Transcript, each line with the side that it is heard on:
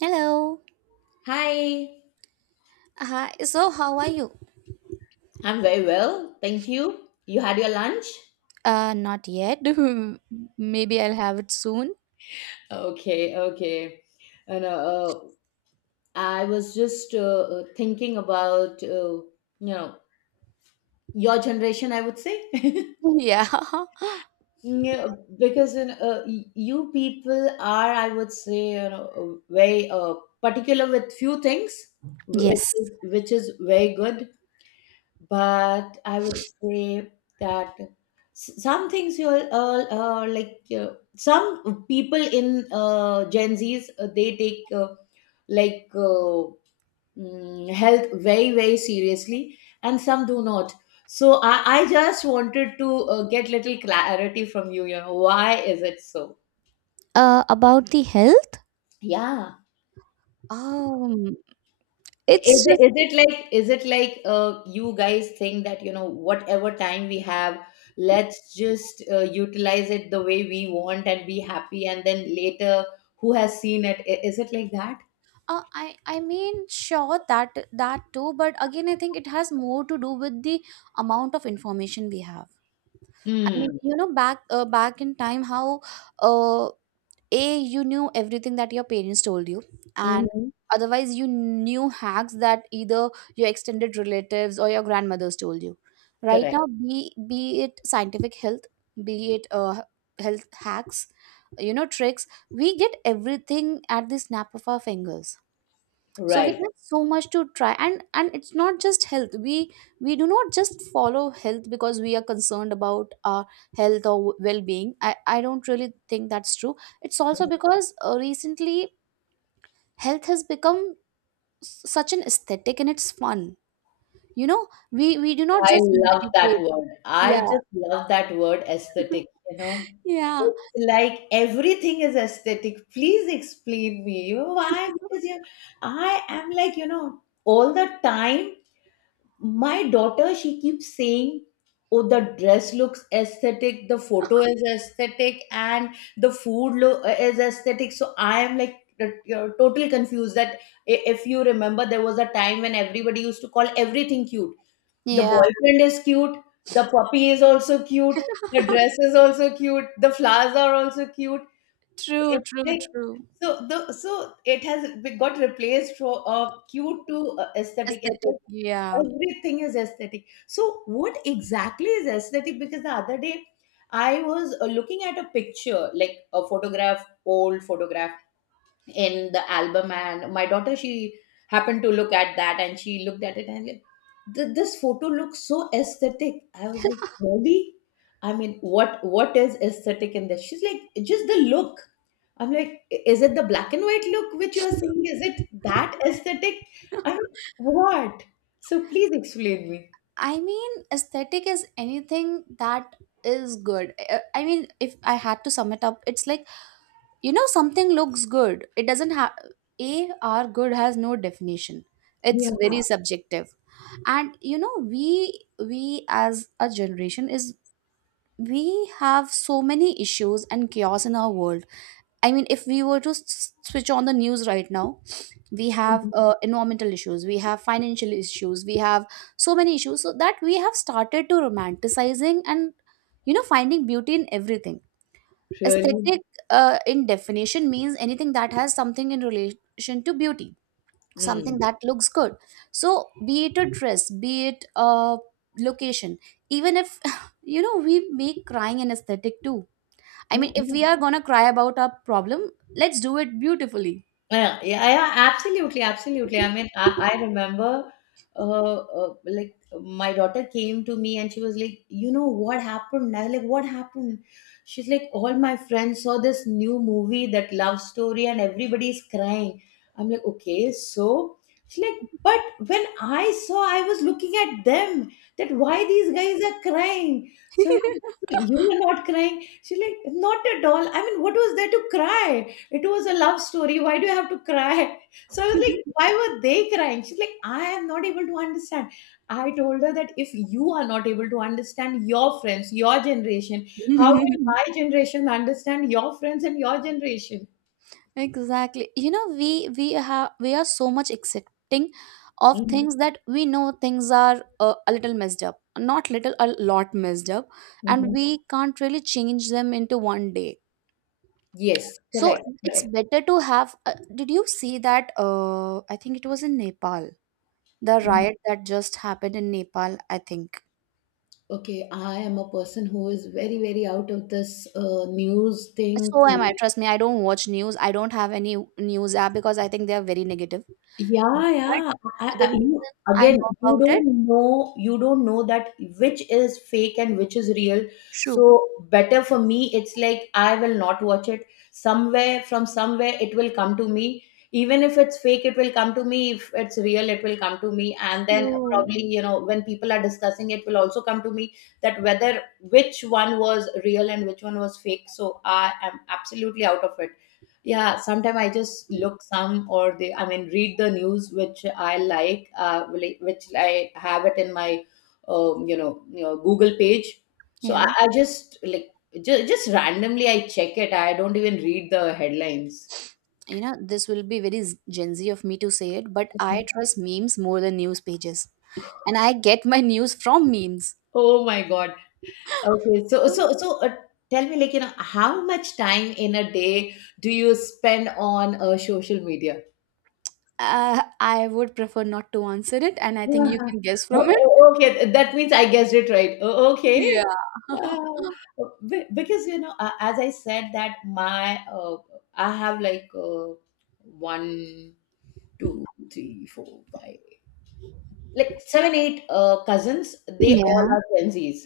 right: Hello.
left: Hi,
right: Hi. So, how are you?
left: I'm very well. Thank you. You had your lunch?
right: Not yet. Maybe I'll have it soon.
left: Okay, okay. And I was just thinking about, know, your generation, I would say.
right: Yeah.
left: Yeah, because you people are, I would say, very particular with few things, which
right: Yes.
left: is, which is very good. But I would say that some things you all like some people in Gen Zs they take like uh, health very very seriously, and some do not. So I just wanted to get little clarity from you. You know why is it so?
right: About the health?
left: Yeah.
right: Um, it's just
left: Is it like you guys think that you know whatever time we have, let's just utilize it the way we want and be happy, and then later who has seen it? Is it like that?
right: I mean sure that too, but again I think it has more to do with the amount of information we have. I mean,
left: Mm.
right: you know, back in time, how uh a you knew everything that your parents told you, and
left: Mm-hmm.
right: otherwise you knew hacks that either your extended relatives or your grandmothers told you. Right
left: Correct.
right: now, be it scientific health, be it health hacks, you know, tricks, we get everything at the snap of our fingers. So we
left: Right.
right: have so much to try, and it's not just health. We do not just follow health because we are concerned about our health or well-being. I don't really think that's true. It's also because recently health has become such an aesthetic and it's fun, you know. We do not
left: I
right: just
left: love that
right: meditate.
left: word. I
right: Yeah.
left: just love that word aesthetic, you know.
right: Yeah.
left: It's like everything is aesthetic. Please explain me. You know why? Because you I am like, you know, all the time my daughter she keeps saying, "Oh, the dress looks aesthetic, the photo is aesthetic, and the is aesthetic." So I am like, you're totally confused. If you remember, there was a time when everybody used to call everything cute. The
right: Yeah.
left: boyfriend is cute, the puppy is also cute, the dress is also cute, the flowers are also cute.
right: True,
left: It's
right: true,
left: like,
right: true.
left: so it has got replaced from cute to aesthetic. It's like
right: Aesthetic. Yeah.
left: everything is aesthetic. So what exactly is aesthetic? Because the other day I was looking at a picture, like a photograph, old photograph in the album, and my daughter she happened to look at that, and she looked at it and like, This photo looks so aesthetic." I was like, really? I mean, what is aesthetic in this? She's like, just the look. I'm like, Is it the black and white look which you are seeing? Is it that aesthetic?" I'm like, what? So please explain me.
right: I mean, aesthetic is anything that is good. I mean, if I had to sum it up, it's like, you know, something looks good. It doesn't have, A, our good has no definition.
left: Yeah.
right: It's very subjective. And, you know, we as a generation is, we have so many issues and chaos in our world. I mean, if we were to switch on the news right now, we have environmental issues, we have financial issues, we have so many issues, so that we have started to romanticizing and, you know, finding beauty in everything.
left: Really.
right: Aesthetic, in definition, means anything that has something in relation to beauty, something
left: Mm.
right: that looks good. So be it a dress, be it a location, even if, you know, we make crying an aesthetic too. I mean, if
left: Yeah.
right: we are gonna cry about our problem, let's do it beautifully.
left: Yeah, yeah, yeah, absolutely, absolutely. I mean, I remember, uh, like my daughter came to me and she was like, you know what happened? I was like, what happened? She's like, all my friends saw this new movie, that love story, and everybody's crying. I'm like, okay, so she's like, but when I saw, I was looking at them. That why these guys are crying? So I'm like, "So you were not crying." She's like, not at all. I mean, what was there to cry? It was a love story. Why do you have to cry? So I was like, why were they crying? She's like, I am not able to understand. I told her that if you are not able to understand your friends, your generation, how will my generation understand your friends and your generation?
right: Exactly. You know, we have we are so much accepting of
left: Hmm.
right: things that we know things are a little messed up, not little, a lot messed up, and
left: Hmm.
right: we can't really change them into one day.
left: Yes,
right: So
left: correct,
right: it's
left: correct.
right: better to have. Did you see that? I think it was in Nepal, the
left: Mhm.
right: riot that just happened in Nepal. I think.
left: Okay, I am a person who is very, very out of this news thing.
right: So am I. Trust me, I don't watch news. I don't have any news app because I think they are very negative.
left: Yeah,
right: But
left: yeah.
right: the reason I know
left: Again,
right: about it,
left: you don't know that which is fake and which is real.
right: true.
left: So better for me, it's like I will not watch it. Somewhere from somewhere, it will come to me. Even if it's fake, it will come to me. If it's real, it will come to me. And then
right: True.
left: probably, you know, when people are discussing, it will also come to me that whether which one was real and which one was fake. So I am absolutely out of it. Yeah, sometimes I just look some or the I mean read the news which I like, which I have it in my you know, Google page. So I,
right: Yeah,
left: I just like just randomly I check it. I don't even read the headlines.
right: you know, this will be very Gen Z of me to say it, but I trust memes more than news pages. And I get my news from memes.
left: Oh my God. Okay, so tell me like, you know, how much time in a day do you spend on social media?
right: I would prefer not to answer it, and I think you
left: uh
right: can guess
left: O
right: from it.
left: okay, that means I guessed it right. O okay.
right: Yeah.
left: Be because, you know, a as I said that my I have like 1, two, three, four, five, like 7, 8 cousins. They all
right: Yeah.
left: are Gen Zs.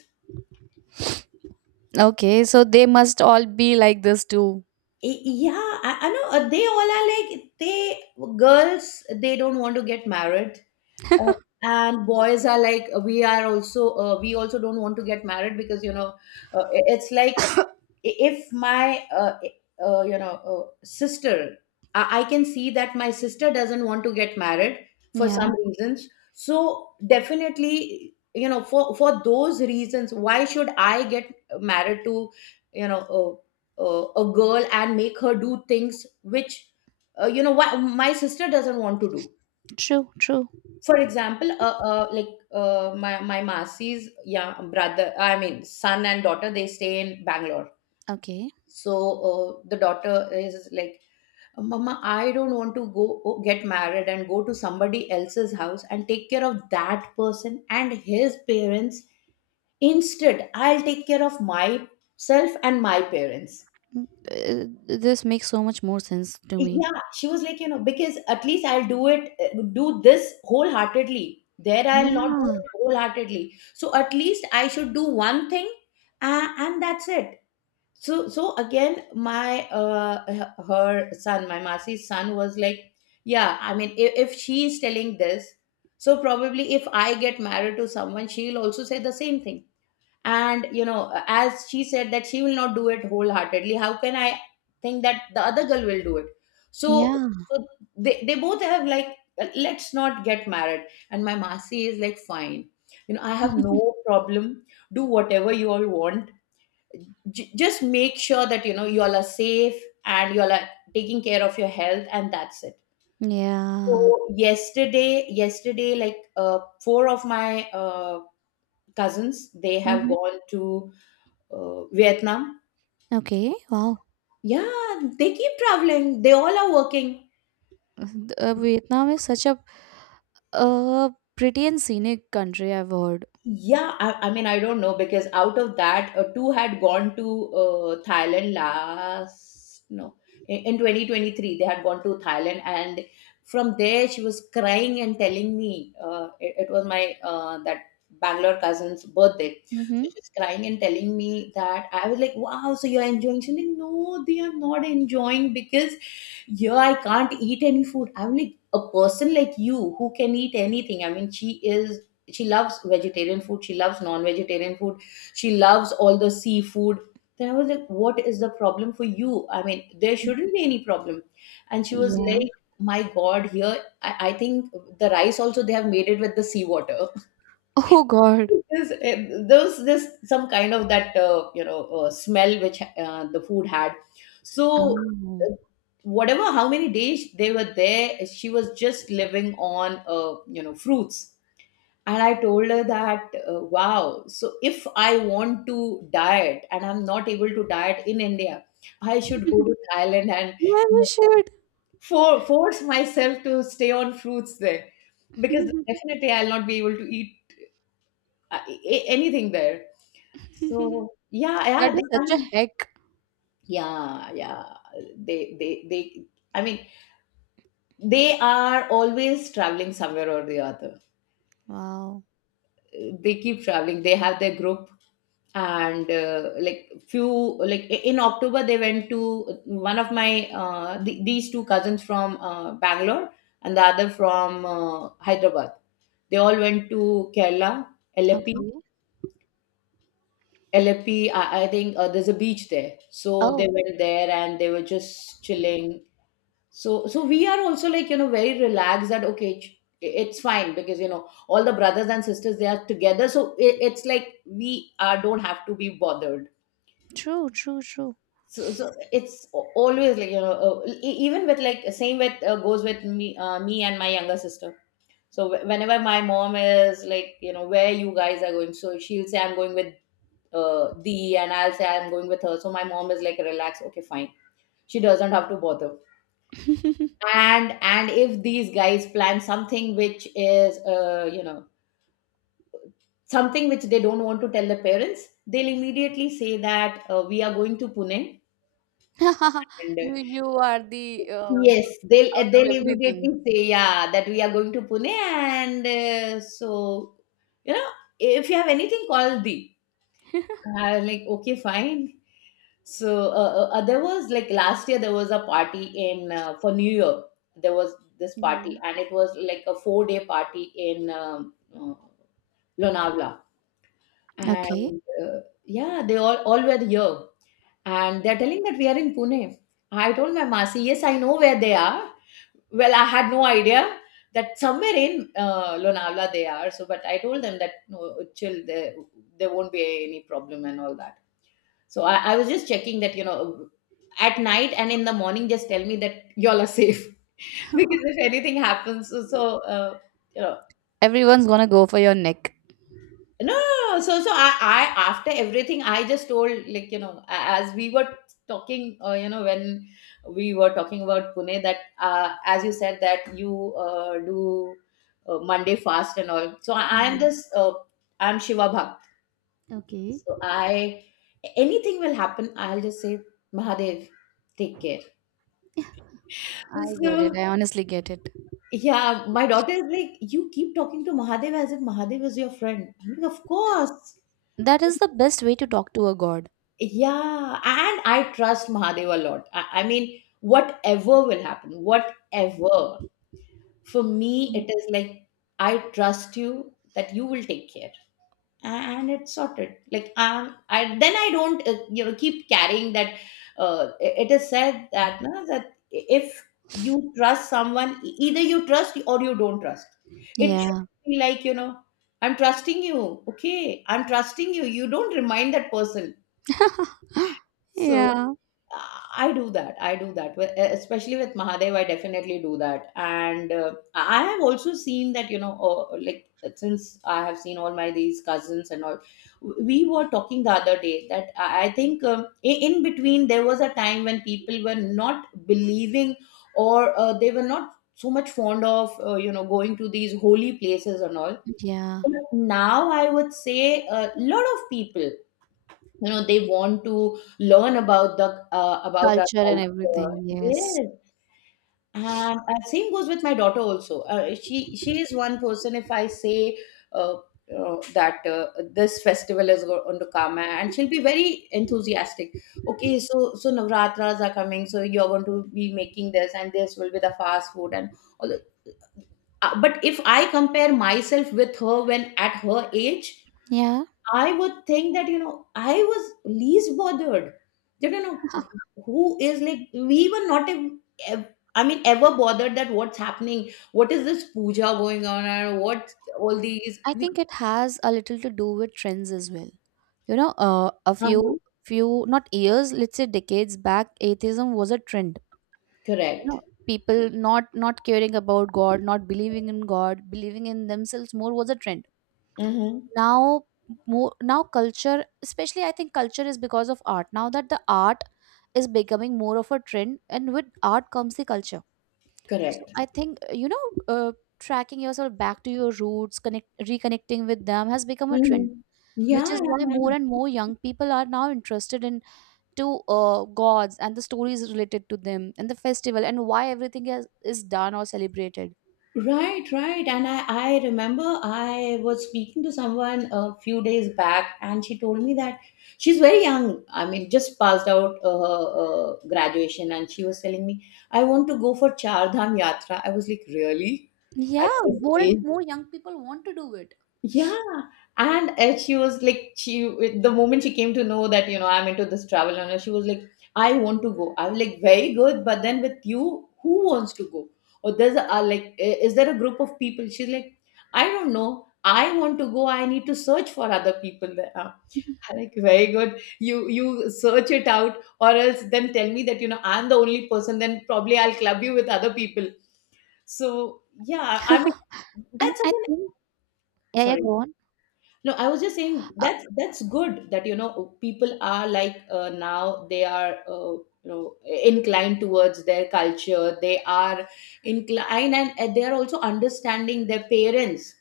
right: Okay. So they must all be like this too.
left: Yeah, I know. They all are like, they, girls, they don't want to get married. Uh, and boys are like, we are also, we also don't want to get married because, you know, it's like if my sister I can see that my sister doesn't want to get married for
right: Yeah.
left: some reasons. So definitely, you know, for those reasons, why should I get married to, you know, a, a girl and make her do things which, you know, why my sister doesn't want to do?
right: True. True.
left: For example, my masi's, yeah, brother, I mean, son and daughter, they stay in Bangalore.
right: Okay.
left: So the daughter is like, Mama, I don't want to get married and go to somebody else's house and take care of that person and his parents. Instead, I'll take care of myself and my parents.
right: Mm, this makes so much more sense to me.
left: Yeah, she was like, you know, because at least I'll do it, do this wholeheartedly. There, I'll not do
right: Yeah.
left: it wholeheartedly. So at least I should do one thing, and that's it. So so again, my her son, my masi's son was like, yeah, I mean, if she is telling this, so probably if I get married to someone, she'll also say the same thing. And you know, as she said that she will not do it wholeheartedly, how can I think that the other girl will do it? So
right: Yeah.
left: so they both have like, let's not get married. And my masi is like, fine, you know, I have no problem, do whatever you all want. Just make sure that, you know, you all are safe and you all are taking care of your health, and that's it.
right: Yeah.
left: So yesterday, yesterday, like, four of my cousins, they have
right: Hmm.
left: gone to Vietnam.
right: Okay. Wow.
left: Yeah, they keep traveling, they all are working.
right: Vietnam is such a uh, pretty and scenic country, I've heard.
left: Yeah, I mean, I don't know because out of that, two had gone to Thailand last, no, in 2023, they had gone to Thailand. And from there, she was crying and telling me, it was my, that Bangalore cousin's birthday.
right: Mm-hmm.
left: So she was crying and telling me that I was like, wow, so you're enjoying? She's like, no, they are not enjoying because yeah, I can't eat any food. I'm like, a person like you who can eat anything. I mean, she is, she loves vegetarian food, she loves non-vegetarian food, she loves all the seafood. Then I was like, what is the problem for you? I mean, there shouldn't be any problem. And she was
right: Yeah.
left: like, my God, here, I think the rice also they have made it with the seawater.
right: Oh, God.
left: Yes, eh, there was this some kind of that smell which the food had. So,
right: Oh.
left: uh, whatever how many days they were there, she was just living on, fruits. And I told her that, wow, so if I want to diet and I'm not able to diet in India, I should go to Thailand and,
right: Yeah,
left: you
right: we
left: know,
right: should.
left: force myself to stay on fruits there because definitely I'll not be able to eat anything there. So yeah
right: That
left: yeah they,
right: was
left: I
right: such a
left: mean,
right: heck.
left: yeah yeah they they, I mean, they are always traveling somewhere or the other.
right: Wow.
left: They keep traveling, they have their group. And like few, like, in October they went to one of my, these two cousins from Bangalore and the other from Hyderabad, they all went to Kerala, Alleppey.
right: Okay.
left: Alleppey, I think there's a beach there. So they
right: Oh.
left: went there and they were just chilling. So, so we are also like, you know, very relaxed that, okay, it's fine because, you know, all the brothers and sisters, they are together. So it, it's like we are, don't have to be bothered.
right: True, true, true.
left: So, so it's always like, you know, even with, like, same with, goes with me, me and my younger sister. So whenever my mom is like, you know, where you guys are going, so she'll say, I'm going with, and I'll say, I'm going with her. So my mom is like, relax. Okay, fine. She doesn't have to bother and if these guys plan something which is you know, something which they don't want to tell the parents, they'll immediately say that we are going to Pune, and
right: You are the
left: yes,
right: tick
left: they'll uh,
right: out of
left: they'll
right: everything.
left: immediately say, yeah, that we are going to Pune, and so, you know, if you have anything, call Di. I was like, okay, fine. So, there was, like, last year there was a party in, for New Year. There was this
right: Yeah.
left: party, and it was like a 4-day party in Lonavala.
right: Okay.
left: And Yeah, they all were here, and they're telling that we are in Pune. I told my Masi, yes, I know where they are. Well, I had no idea that somewhere in Lonavala they are. So, but I told them that no, chill, there won't be any problem and all that. So I was just checking that, you know, at night and in the morning, just tell me that y'all are safe. Because if anything happens, you know,
right: Everyone's gonna go for your neck.
left: no, no, no. No. So I, after everything, I just told, like, you know, as we were talking, when we were talking about Pune, that as you said, that you do Monday fast and all. So
right: Hmm.
left: I'm Shiva Bhakt.
right: Okay.
left: So anything will happen, I'll just say, Mahadev, take care.
right: I get
left: So,
right: it. I honestly get it.
left: yeah, my daughter is like, you keep talking to Mahadev as if Mahadev is your friend. I'm like, of course.
right: That is the best way to talk to a god.
left: Yeah. And I trust Mahadev a lot. I mean, whatever will happen, whatever. For me,
right: Mm.
left: it is like, I trust you that you will take care. And it's sorted, like, I then I don't you know, keep carrying that. It is said that no, that if you trust someone, either you trust or you don't trust. It
right: Yeah.
left: shouldn't be like, you know, I'm trusting you, okay, I'm trusting you, you don't remind that person. So
right: Yeah.
left: I do that. I do that. Especially with Mahadev, I definitely do that. And I have also seen that, you know, like, since I have seen all my these cousins and all, we were talking the other day that I think in between there was a time when people were not believing, or they were not so much fond of, you know, going to these holy places and all.
right: Yeah.
left: But now I would say a lot of people, you know, they want to learn about the about our
right: Culture and
left: culture,
right: everything. Yes.
left: yes. And same goes with my daughter also. She is one person. If I say uh, that this festival is going to come, and she'll be very enthusiastic. Okay, so Navratras are coming, so you're going to be making this, and this will be the fast food and all the, but if I compare myself with her, when at her age,
right: Yeah.
left: I would think that, you know, I was least bothered. That, you know, who is like, we were not, ev- I mean, ever bothered that what's happening, what is this puja going on, and what all these.
right: I
left: We,
right: think it has a little to do with trends as well. You know, uh, a
left: uh-huh.
right: few few, not years, let's say decades back, atheism was a trend. You
left: Correct.
right: know, people not caring about God, not believing in God, believing in themselves more was a trend.
left: Mm-hmm.
right: Now, more now culture, especially I think culture is because of art. Now that the art is becoming more of a trend, and with art comes the culture. So
left: Correct.
right: I think you know, tracking yourself back to your roots, connect reconnecting with them has become a trend,
left: Mm-hmm.
right: which
left: Yeah,
right: is
left: yeah,
right: why more
left: yeah.
right: and more young people are now interested in to gods and the stories related to them and the festival and why everything is done or celebrated.
left: Right, right. And I remember I was speaking to someone a few days back, and she told me that she's very young. I mean, just passed out her graduation, and she was telling me, I want to go for Char Dham Yatra. I was like, really?
right: Yeah,
left: At this
right: more and
left: age?
right: more young people want to do it.
left: Yeah. And She was like, she the moment she came to know that, you know, I'm into this travel and all, she was like, I want to go. I'm like, very good. But then with you, who wants to go? Or there's a, like, is there a group of people? She's like, I don't know. I want to go. I need to search for other people there. I'm like, very good. You search it out, or else then tell me that, you know, I'm the only person. Then probably I'll club you with other people. So yeah, I mean,
right: And
left: that's
right: I
left: again.
right: think, yeah, yeah,
left: Sorry.
right: go on.
left: No, I was just saying
right: Uh,
left: that's good that, you know, people are like, now they are, you know, inclined towards their culture. They are inclined, and they are also understanding their parents.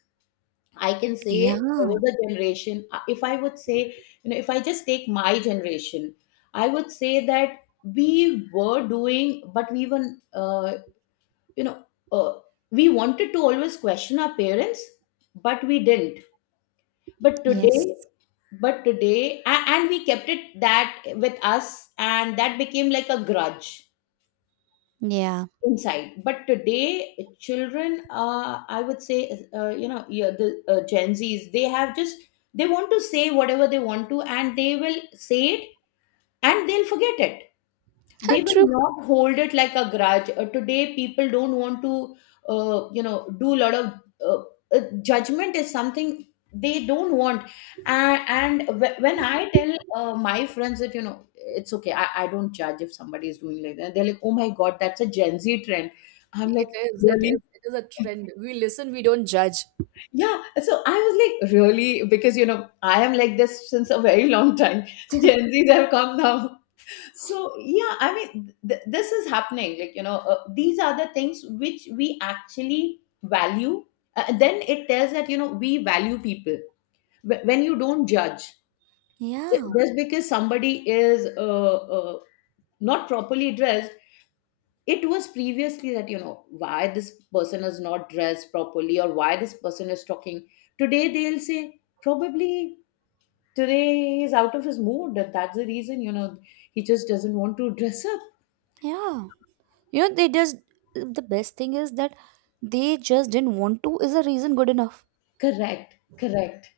left: I can say
right: Yeah,
left: there was a generation. If I would say, you know, if I just take my generation, I would say that we were doing, but we were, uh, you know uh, we wanted to always question our parents, but we didn't. but
right: yes,
left: today but today, and we kept it that with us, and that became like a grudge
right: yeah,
left: inside. But today, children, I would say, you know, yeah, the Gen Z's, they have just they want to say whatever they want to, and they will say it, and they'll forget it. They will
right: true.
left: not hold it like a grudge. Today, people don't want to, you know, do a lot of uh, judgment is something they don't want. And, and when I tell my friends that, you know, it's okay, I don't judge if somebody is doing like that. They're like, oh my god, that's a Gen Z trend. I'm
right: It
left: like,
right: is. It
left: really?
right: is. It is a trend. We listen. We don't judge.
left: Yeah, so I was like, really? Because, you know, I am like this since a very long time. Gen Zs have come now. So yeah, I mean, this is happening, like, you know, these are the things which we actually value. Then it tells that, you know, we value people. When you don't judge, ju-
right: Yeah,
left: just because somebody is not properly dressed. It was previously that, you know, why this person is not dressed properly, or why this person is talking. Today they'll say, probably today he's out of his mood, that's the reason, you know, he just doesn't want to dress up.
right: yeah. You know, they just, the best thing is that they just didn't want to, is a reason good enough.
left: Correct, correct.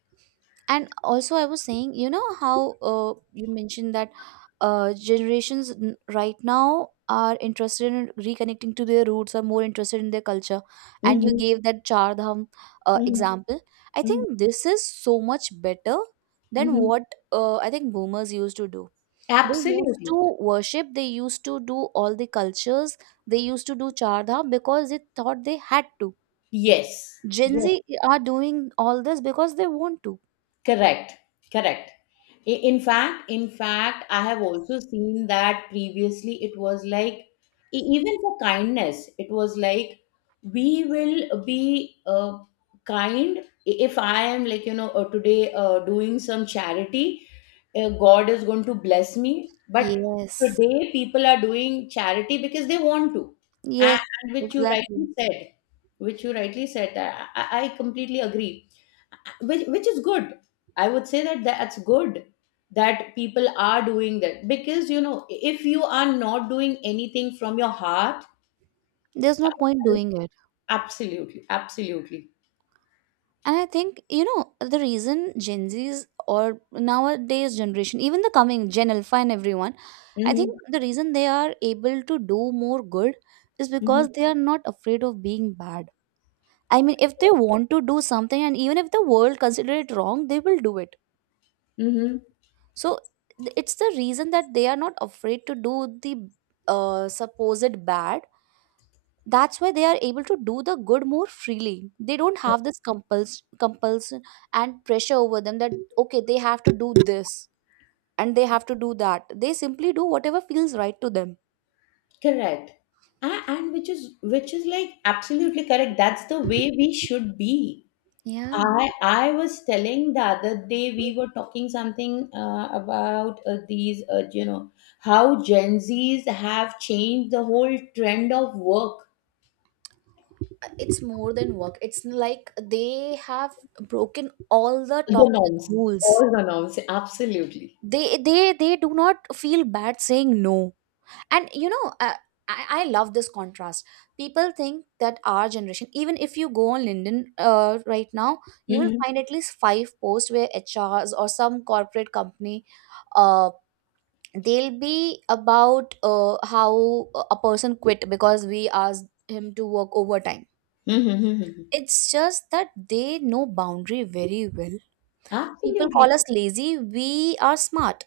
right: And also I was saying, you know, how uh, you mentioned that generations right now are interested in reconnecting to their roots, are more interested in their culture, and you
left: Mm-hmm.
right: gave that Char Dham, mhm,
left: Mm-hmm.
right: example. I
left: Mm-hmm.
right: think this is so much better than
left: Mhm.
right: what I think boomers used to do. They used
left: Absolutely.
right: to worship, they used to do all the cultures, they used to do Char Dham because they thought they had to.
left: Yes.
right: Gen Z are doing all this because they want to.
left: Correct, correct. In fact, I have also seen that previously it was like, even for kindness, it was like, we will be, kind. If I am like, you know, today doing some charity, God is going to bless me. But
right: Yes.
left: today people are doing charity because they want to. A-
right: Yes,
left: And which you rightly
right: exactly.
left: said, which you rightly said, I, I completely agree, which is good. I would say that that's good that people are doing that because, you know, if you are not doing anything from your heart.
right: There's no point doing it.
left: Absolutely, absolutely.
right: And I think, you know, the reason Gen Zs or nowadays generation, even the coming Gen Alpha and everyone, I think
left: Hmm.
right: the reason they are able to do more good is
left: Hmm.
right: because they are not afraid of being bad. I mean, if they want to do something and even if the world consider it wrong, they will do it.
left: Hmm.
right: So it's the reason that they are not afraid to do the supposed bad. That's why they are able to do the good more freely. They don't have this compulsion and pressure over them that okay they have to do this and they have to do that. They simply do whatever feels right to them.
left: Correct. And which is like, absolutely correct. That's the way we should be.
right: Yeah,
left: I was telling the other day, we were talking something about these, you know, how Gen Zs have changed the whole trend of work,
right: it's more than work. It's like they have broken all the
left: the
right: toxic
left: norms,
right: rules.
left: all the norms, absolutely.
right: they they they do not feel bad saying no. And you know, I love this contrast. People think that our generation, even if you go on LinkedIn right now, you will
left: Hmm.
right: find at least five posts where HRs or some corporate company, uh, they'll be about how a person quit because we asked him to work overtime.
left: Hmm.
right: It's just that they know boundary very well. People
left: Absolutely
right: call us lazy, we are smart.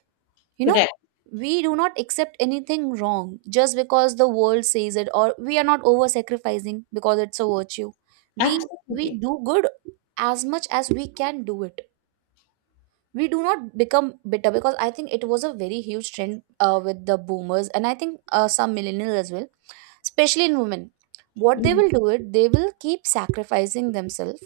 right: You know,
left: correct.
right: we do not accept anything wrong just because the world says it, or we are not over sacrificing because it's a virtue. We we
left: Absolutely.
right: do good as much as we can do it. We do not become bitter because I think it was a very huge trend with the boomers and I think some millennials as well, especially in women. What they
left: Mhm.
right: will do it, they will keep sacrificing themselves,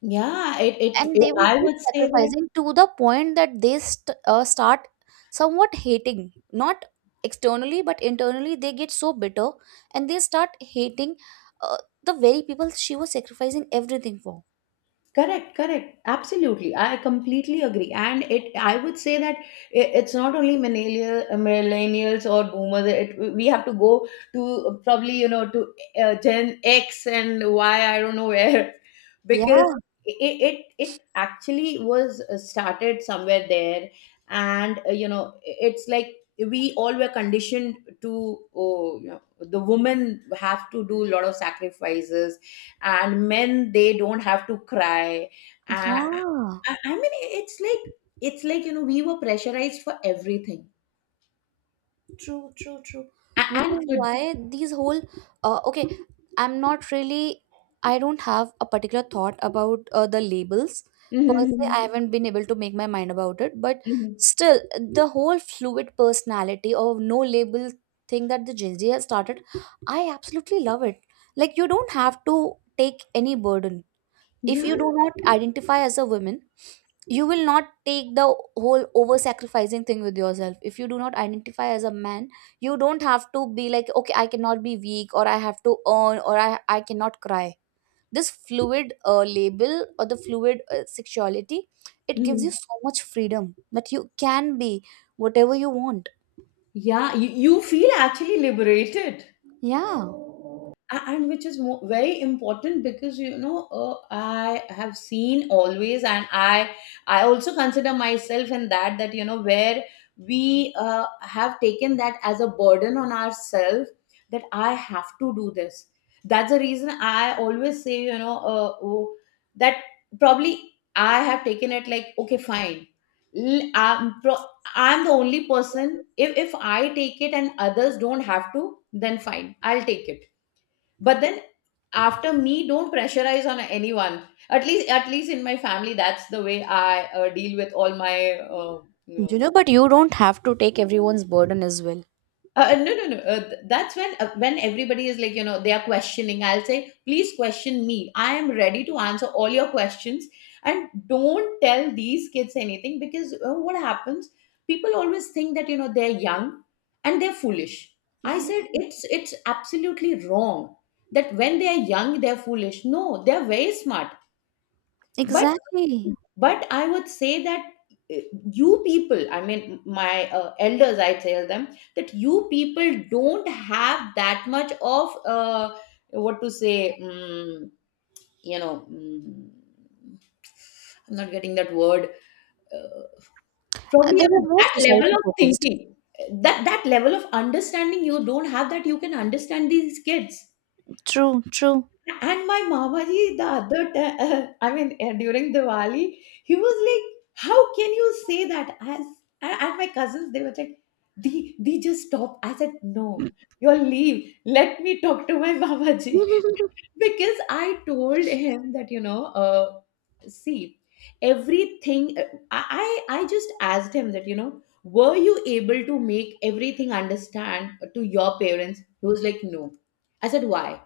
left: Yeah, it, it
right: and
left: it
right: they will
left: I
right: keep
left: would say that.
right: sacrificing to the point that they start somewhat hating, not externally but internally. They get so bitter and they start hating uh, the very people she was sacrificing everything for.
left: Correct, correct. Absolutely. I completely agree. And I would say that it's not only millennials or boomers. We have to go to, probably, you know, to Gen X and Y, I don't know where, because
right: Yeah.
left: it actually was started somewhere there. And, you know, it's like we all were conditioned to, oh, you know, the women have to do a lot of sacrifices, and men, they don't have to cry. uh,
right: Yeah.
left: I mean, it's like it's like, you know, we were pressurized for everything.
right: True, true, true.
left: A-
right: Which
left: and
right: is
left: to-
right: why these whole okay, I'm not really, I don't have a particular thought about the labels per se. I
left: Mhm,
right: haven't been able to make my mind about it, but
left: mhm.
right: still, the whole fluid personality or no label thing that the Gen Z has started, I absolutely love it. Like you don't have to take any burden. If
left: Yeah.
right: you do not identify as a woman, you will not take the whole over sacrificing thing with yourself. If you do not identify as a man, you don't have to be like, okay, I cannot be weak, or I have to earn, or I cannot cry. This fluid label or the fluid sexuality, it gives
left: Mhm.
right: you so much freedom that you can be whatever you want.
left: Yeah, you feel actually liberated.
right: Yeah,
left: And which is mo very important because, you know, I have seen always, and I also consider myself in that, that, you know, where we, have taken that as a burden on ourselves, that I have to do this. That's the reason I always say, you know, oh, that, probably I have taken it like, okay, fine. L- I'm, pro- I'm the only person. If I take it and others don't have to, then fine, I'll take it. But then after me, don't pressurize on anyone. At least in my family, that's the way I deal with all my
right: you know, but you don't have to take everyone's burden as well.
left: No, no, no. That's when when everybody is like, you know, they are questioning. I'll say, please question me, I am ready to answer all your questions, and don't tell these kids anything because, what happens? People always think that, you know, they're young and they're foolish. I
right: Yeah,
left: said, it's absolutely wrong that when they are young they're foolish. No, they're very smart
right: exactly.
left: but I would say that uh, you people, I mean my elders, I tell them that you people don't have that much of what to say, you know, I'm not getting that word. Uh, Probably,
right: They
left: you know,
right: were more
left: that level
right: society
left: of
right: focused.
left: thinking, that level of understanding, you don't have that you can understand these kids.
right: True, true.
left: And my Mama ji, the other time, I mean, during Diwali, he was like, "How can you say that?" As and my cousins, they were like, "Di, Di, just stop." I said, "No, you'll leave. Let me talk to my Mama ji." Because I told him that, see, everything, I just asked him that, you know, were you able to make everything understand to your parents? He was like, "No." I said, "Why?"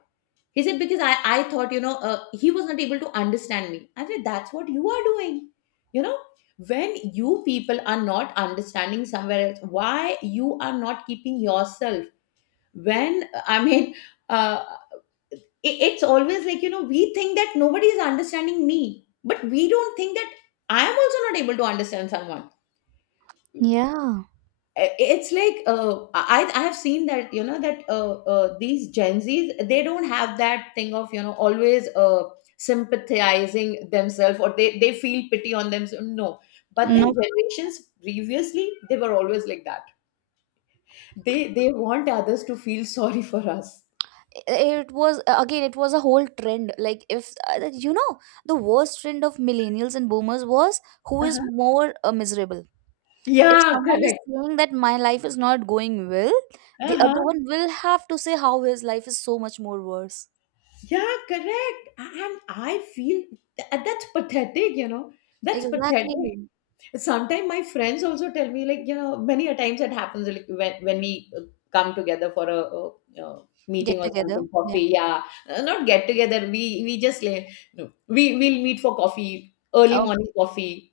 left: He said, because I thought, he was not able to understand me. I said, that's what you are doing. You know, when you people are not understanding somewhere else, why you are not keeping yourself? When, uh, I mean, uh, it's always like, you know, we think that nobody is understanding me, but we don't think that I am also not able to understand someone.
right: Yeah.
left: It's like I have seen that, you know, that these Gen Z's, they don't have that thing of, you know, always sympathizing themselves, or they feel pity on themselves. No, but then
right: No.
left: generations previously, they were always like that. They want others to feel sorry for us.
right: It was again, it was a whole trend. Like if, you know, the worst trend of millennials and boomers was who is
left: Uh-huh.
right: more miserable. If
left: Yeah,
right: someone is
left: correct.
right: saying that my life is not going well, the
left: Uh-huh.
right: other one will have to say how his life is so much more worse.
left: Yeah, correct. And I feel that, that's pathetic, you know. That's
right: Exactly.
left: pathetic. Sometimes my friends also tell me, like, you know, many a times it happens like when we come together for a, uh
right: Get
left: meeting or
right: together,
left: something,
right: yeah.
left: coffee, yeah. Not get together. We just like, no, we'll meet for coffee, early
right: Oh.
left: morning coffee,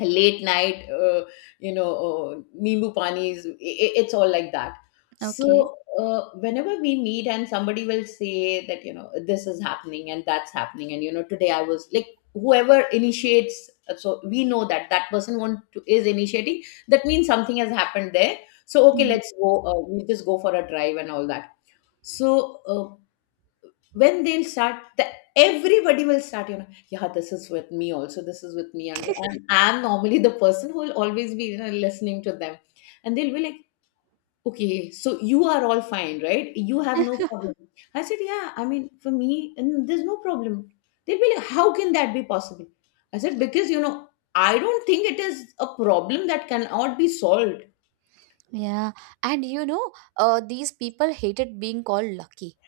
left: late night you know, nimbu panis, it's all like that. So
right: Okay.
left: whenever we meet and somebody will say that, you know, this is happening and that's happening, and you know, today I was like, whoever initiates, so we know that that person want to, is initiating, that means something has happened there. So okay,
right: Yeah.
left: let's go we just go for a drive and all that. So when they'll start the everybody will start, you know, yeah, this is with me also, this is with me, and I'm normally the person who will always be, you know, listening to them. And they'll be like, okay, so you are all fine, right? You have no problem. I said, yeah, I mean, for me and there's no problem. They'll be like, how can that be possible? I said, because you know, I don't think it is a problem that cannot be solved.
right: Yeah. And you know these people hated being called lucky.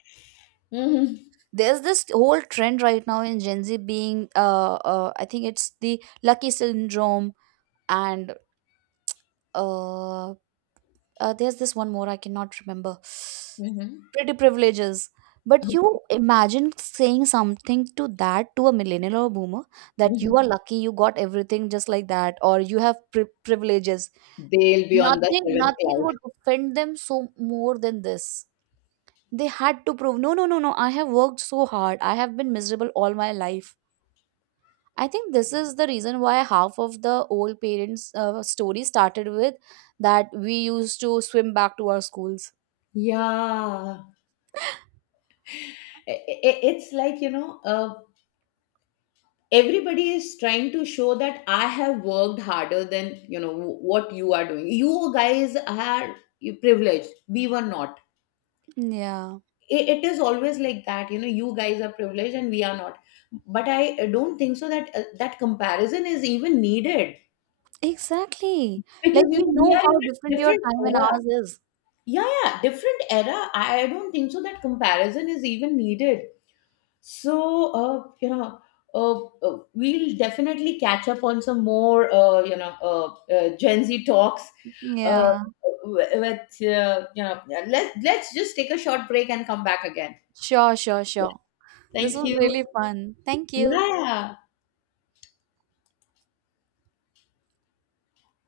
left: Mhm.
right: There's this whole trend right now in Gen Z being I think it's the lucky syndrome. And uh, there's this one more I cannot remember.
left: Mhm.
right: Pretty privileges. But you imagine saying something to that to a millennial or boomer, that you are lucky, you got everything just like that, or you have privileges.
left: They'll be on the
right: Nothing,
left: seventh
right: nothing
left: cloud.
right: would offend them so more than this. They had to prove, no no no no, I have worked so hard, I have been miserable all my life. I think this is the reason why half of the old parents' story started with that we used to swim back to our schools.
left: Yeah. I- it's like, you know, everybody is trying to show that I have worked harder than, you know, what you are doing. You guys are privileged, we were not.
right: Yeah,
left: It is always like that, you know, you guys are privileged and we are not. But I don't think so that that comparison is even needed,
right: exactly.
left: because
right: Like
left: you
right: we
left: know, we
right: know
left: are in
right: how
left: a
right: different your
left: different
right: time and
left: era.
right: ours is.
left: Yeah, yeah, different era. I don't think so that comparison is even needed. So, you know, uh, we'll definitely catch up on some more, you know, Gen Z talks.
right: Yeah,
left: Yeah. With you know, let's just take a short break and come back again.
right: sure, sure,
left: Yeah.
right: sure. This
left: Thank
right: was
left: you.
right: really fun. Thank you.
left: Yeah.